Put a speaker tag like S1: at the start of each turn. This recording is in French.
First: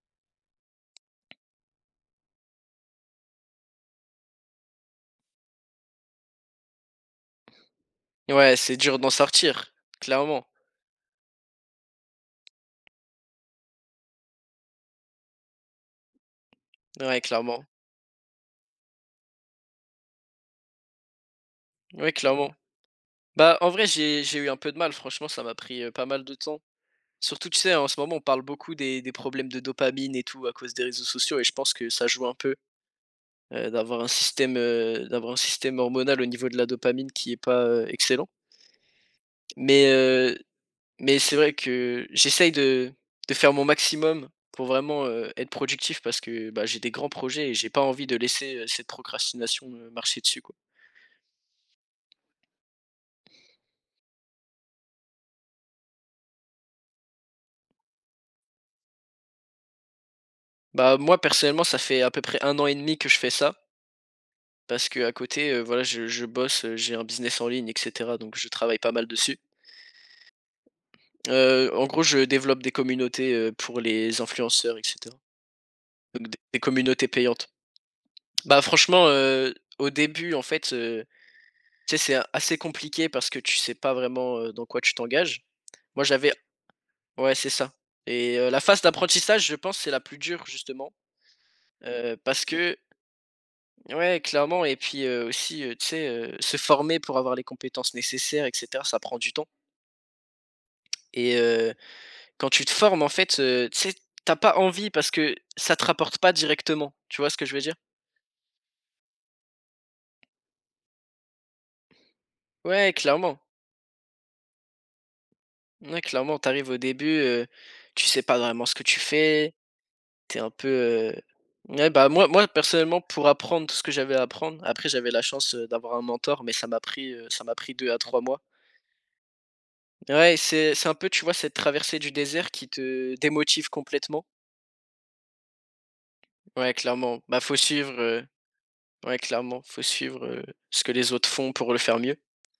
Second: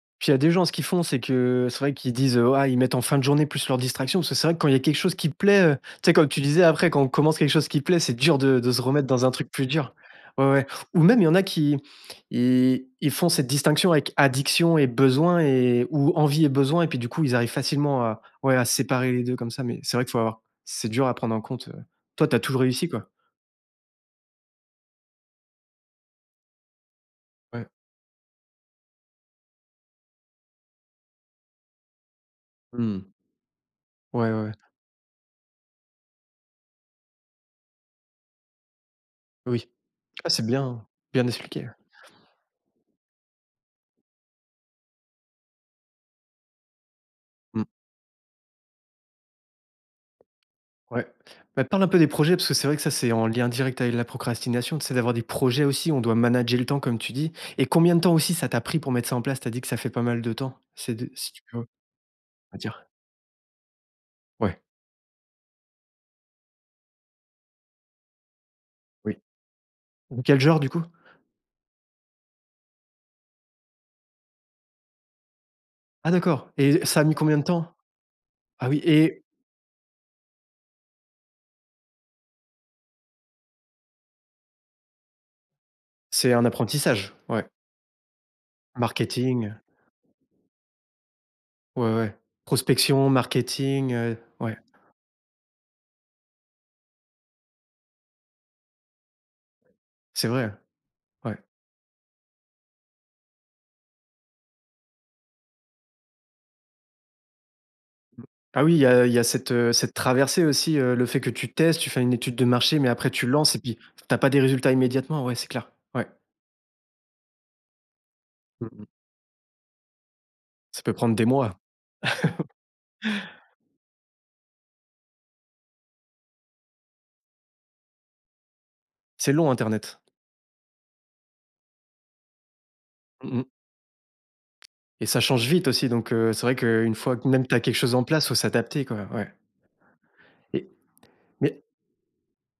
S1: Puis, il y a des gens, ce qu'ils font, c'est que, c'est vrai qu'ils disent ah, ils mettent en fin de journée plus leurs distractions parce que c'est vrai que quand il y a quelque chose qui plaît, heu, tu sais? Comme tu disais: «Après, quand on commence quelque chose qui plaît, c'est dur
S2: Ouais,
S1: de de
S2: c'est
S1: se
S2: dur
S1: remettre
S2: d'en
S1: dans un truc plus
S2: sortir,
S1: dur».
S2: clairement.
S1: Ouais, ouais ou même, il y en a qui ils ils font cette distinction avec addiction et besoins et ou envie et besoins et puis, du
S2: Ouais,
S1: coup, ils arrivent
S2: clairement.
S1: facilement à ouais, à séparer les 2 comme ça mais c'est vrai que faut avoir c'est dur à prendre en compte, heu,
S2: Ouais,
S1: toi, tu as
S2: clairement.
S1: toujours réussi, quoi?
S2: Bah, en vrai, j'ai j'ai eu un peu de mal franchement, ça m'a pris, heu, pas mal de temps. Surtout, tu
S1: Ouais.
S2: sais? En ce moment, on parle beaucoup des des problèmes de dopamine et tout à cause des réseaux sociaux et je pense que ça joue un peu,
S1: Mmh.
S2: heu, d'avoir un
S1: Ouais, ouais, ouais.
S2: système, heu, d'avoir un système hormonal au niveau de la dopamine qui est pas, heu, excellent.
S1: Oui,
S2: Mais
S1: ah
S2: heu,
S1: c'est bien,
S2: mais
S1: bien
S2: c'est vrai
S1: expliqué, ouais.
S2: que j'essaye de de faire mon maximum pour vraiment, heu, être productif parce que, bah, j'ai des grands projets et
S1: Mmh.
S2: j'ai pas envie de laisser, heu, cette procrastination me marcher dessus, quoi.
S1: Ouais, bah, parle un peu des projets parce que c'est vrai que ça c'est en lien direct avec la procrastination, tu sais? D'avoir des projets aussi où on doit «manager le temps», comme tu dis, et combien de temps aussi ça t'a pris pour mettre ça en place? Tu as dit que ça fait pas mal de temps, c'est
S2: Bah,
S1: de
S2: moi
S1: si tu
S2: personnellement,
S1: peux
S2: ça fait à peu près 1 an et
S1: dire.
S2: 1/2 que je fais ça
S1: Ouais.
S2: parce qu'à côté, heu, voilà, je je bosse, heu, j'ai un business en ligne et cetera, donc je travaille pas mal
S1: Oui.
S2: dessus.
S1: Quel genre du coup?
S2: Heu, en gros, je développe des communautés, heu, pour les influenceurs et cetera,
S1: Ah
S2: donc d
S1: d'accord,
S2: des
S1: et ça a
S2: communautés
S1: mis combien de
S2: payantes.
S1: temps?
S2: Bah,
S1: Ah oui
S2: franchement,
S1: et
S2: heu, au début, en fait, heu, tu sais? C'est assez compliqué parce que tu sais pas vraiment, heu, dans quoi tu t'engages. Moi, j'avais
S1: C'est un apprentissage?
S2: ouais
S1: Ouais.
S2: c'est ça et heu, la phase
S1: Marketing,
S2: d'apprentissage, je
S1: heu
S2: pense c'est la plus dure, justement,
S1: Ouais ouais, ouais.
S2: heu, parce que
S1: Prospection, marketing, heu
S2: Ouais
S1: ouais.
S2: clairement et puis, heu, aussi, tu sais? Heu, se former pour avoir les compétences nécessaires et cetera, ça prend du temps.
S1: C'est vrai,
S2: Et
S1: ouais.
S2: heu, quand tu te formes, en fait, heu, tu sais? Tu as pas envie parce que ça te rapporte pas directement, tu vois ce que je veux dire?
S1: Ah oui, il y a il y a cette, heu, cette traversée aussi, heu, le fait que tu testes. Tu fais une étude de marché mais
S2: Ouais,
S1: après tu
S2: clairement.
S1: lances et puis, tu as pas des résultats immédiatement, ouais, c'est clair,
S2: Ouais,
S1: ouais.
S2: clairement, tu arrives au début, heu, tu sais pas vraiment
S1: Mmh
S2: ce que
S1: mh.
S2: tu fais. Tu es un peu,
S1: Ça peut
S2: heu
S1: prendre des mois.
S2: ouais, bah, moi moi personnellement pour apprendre tout ce que j'avais à apprendre après j'avais la chance, heu, d'avoir un mentor, mais ça m'a pris, heu, ça m'a pris 2 à 3 mois.
S1: C'est long internet.
S2: Ouais, c'est c'est un peu, tu vois? Cette traversée du désert qui te
S1: Mmh mh.
S2: démotive complètement.
S1: Et ça change vite aussi donc heu, c'est vrai
S2: Ouais,
S1: qu'une fois
S2: clairement,
S1: q
S2: bah,
S1: même
S2: faut
S1: tu as quelque
S2: suivre,
S1: chose en place,
S2: heu
S1: il faut s'adapter, quoi,
S2: ouais
S1: ouais.
S2: clairement, faut suivre, heu,
S1: Et
S2: ce que les autres font
S1: mais
S2: pour le faire mieux.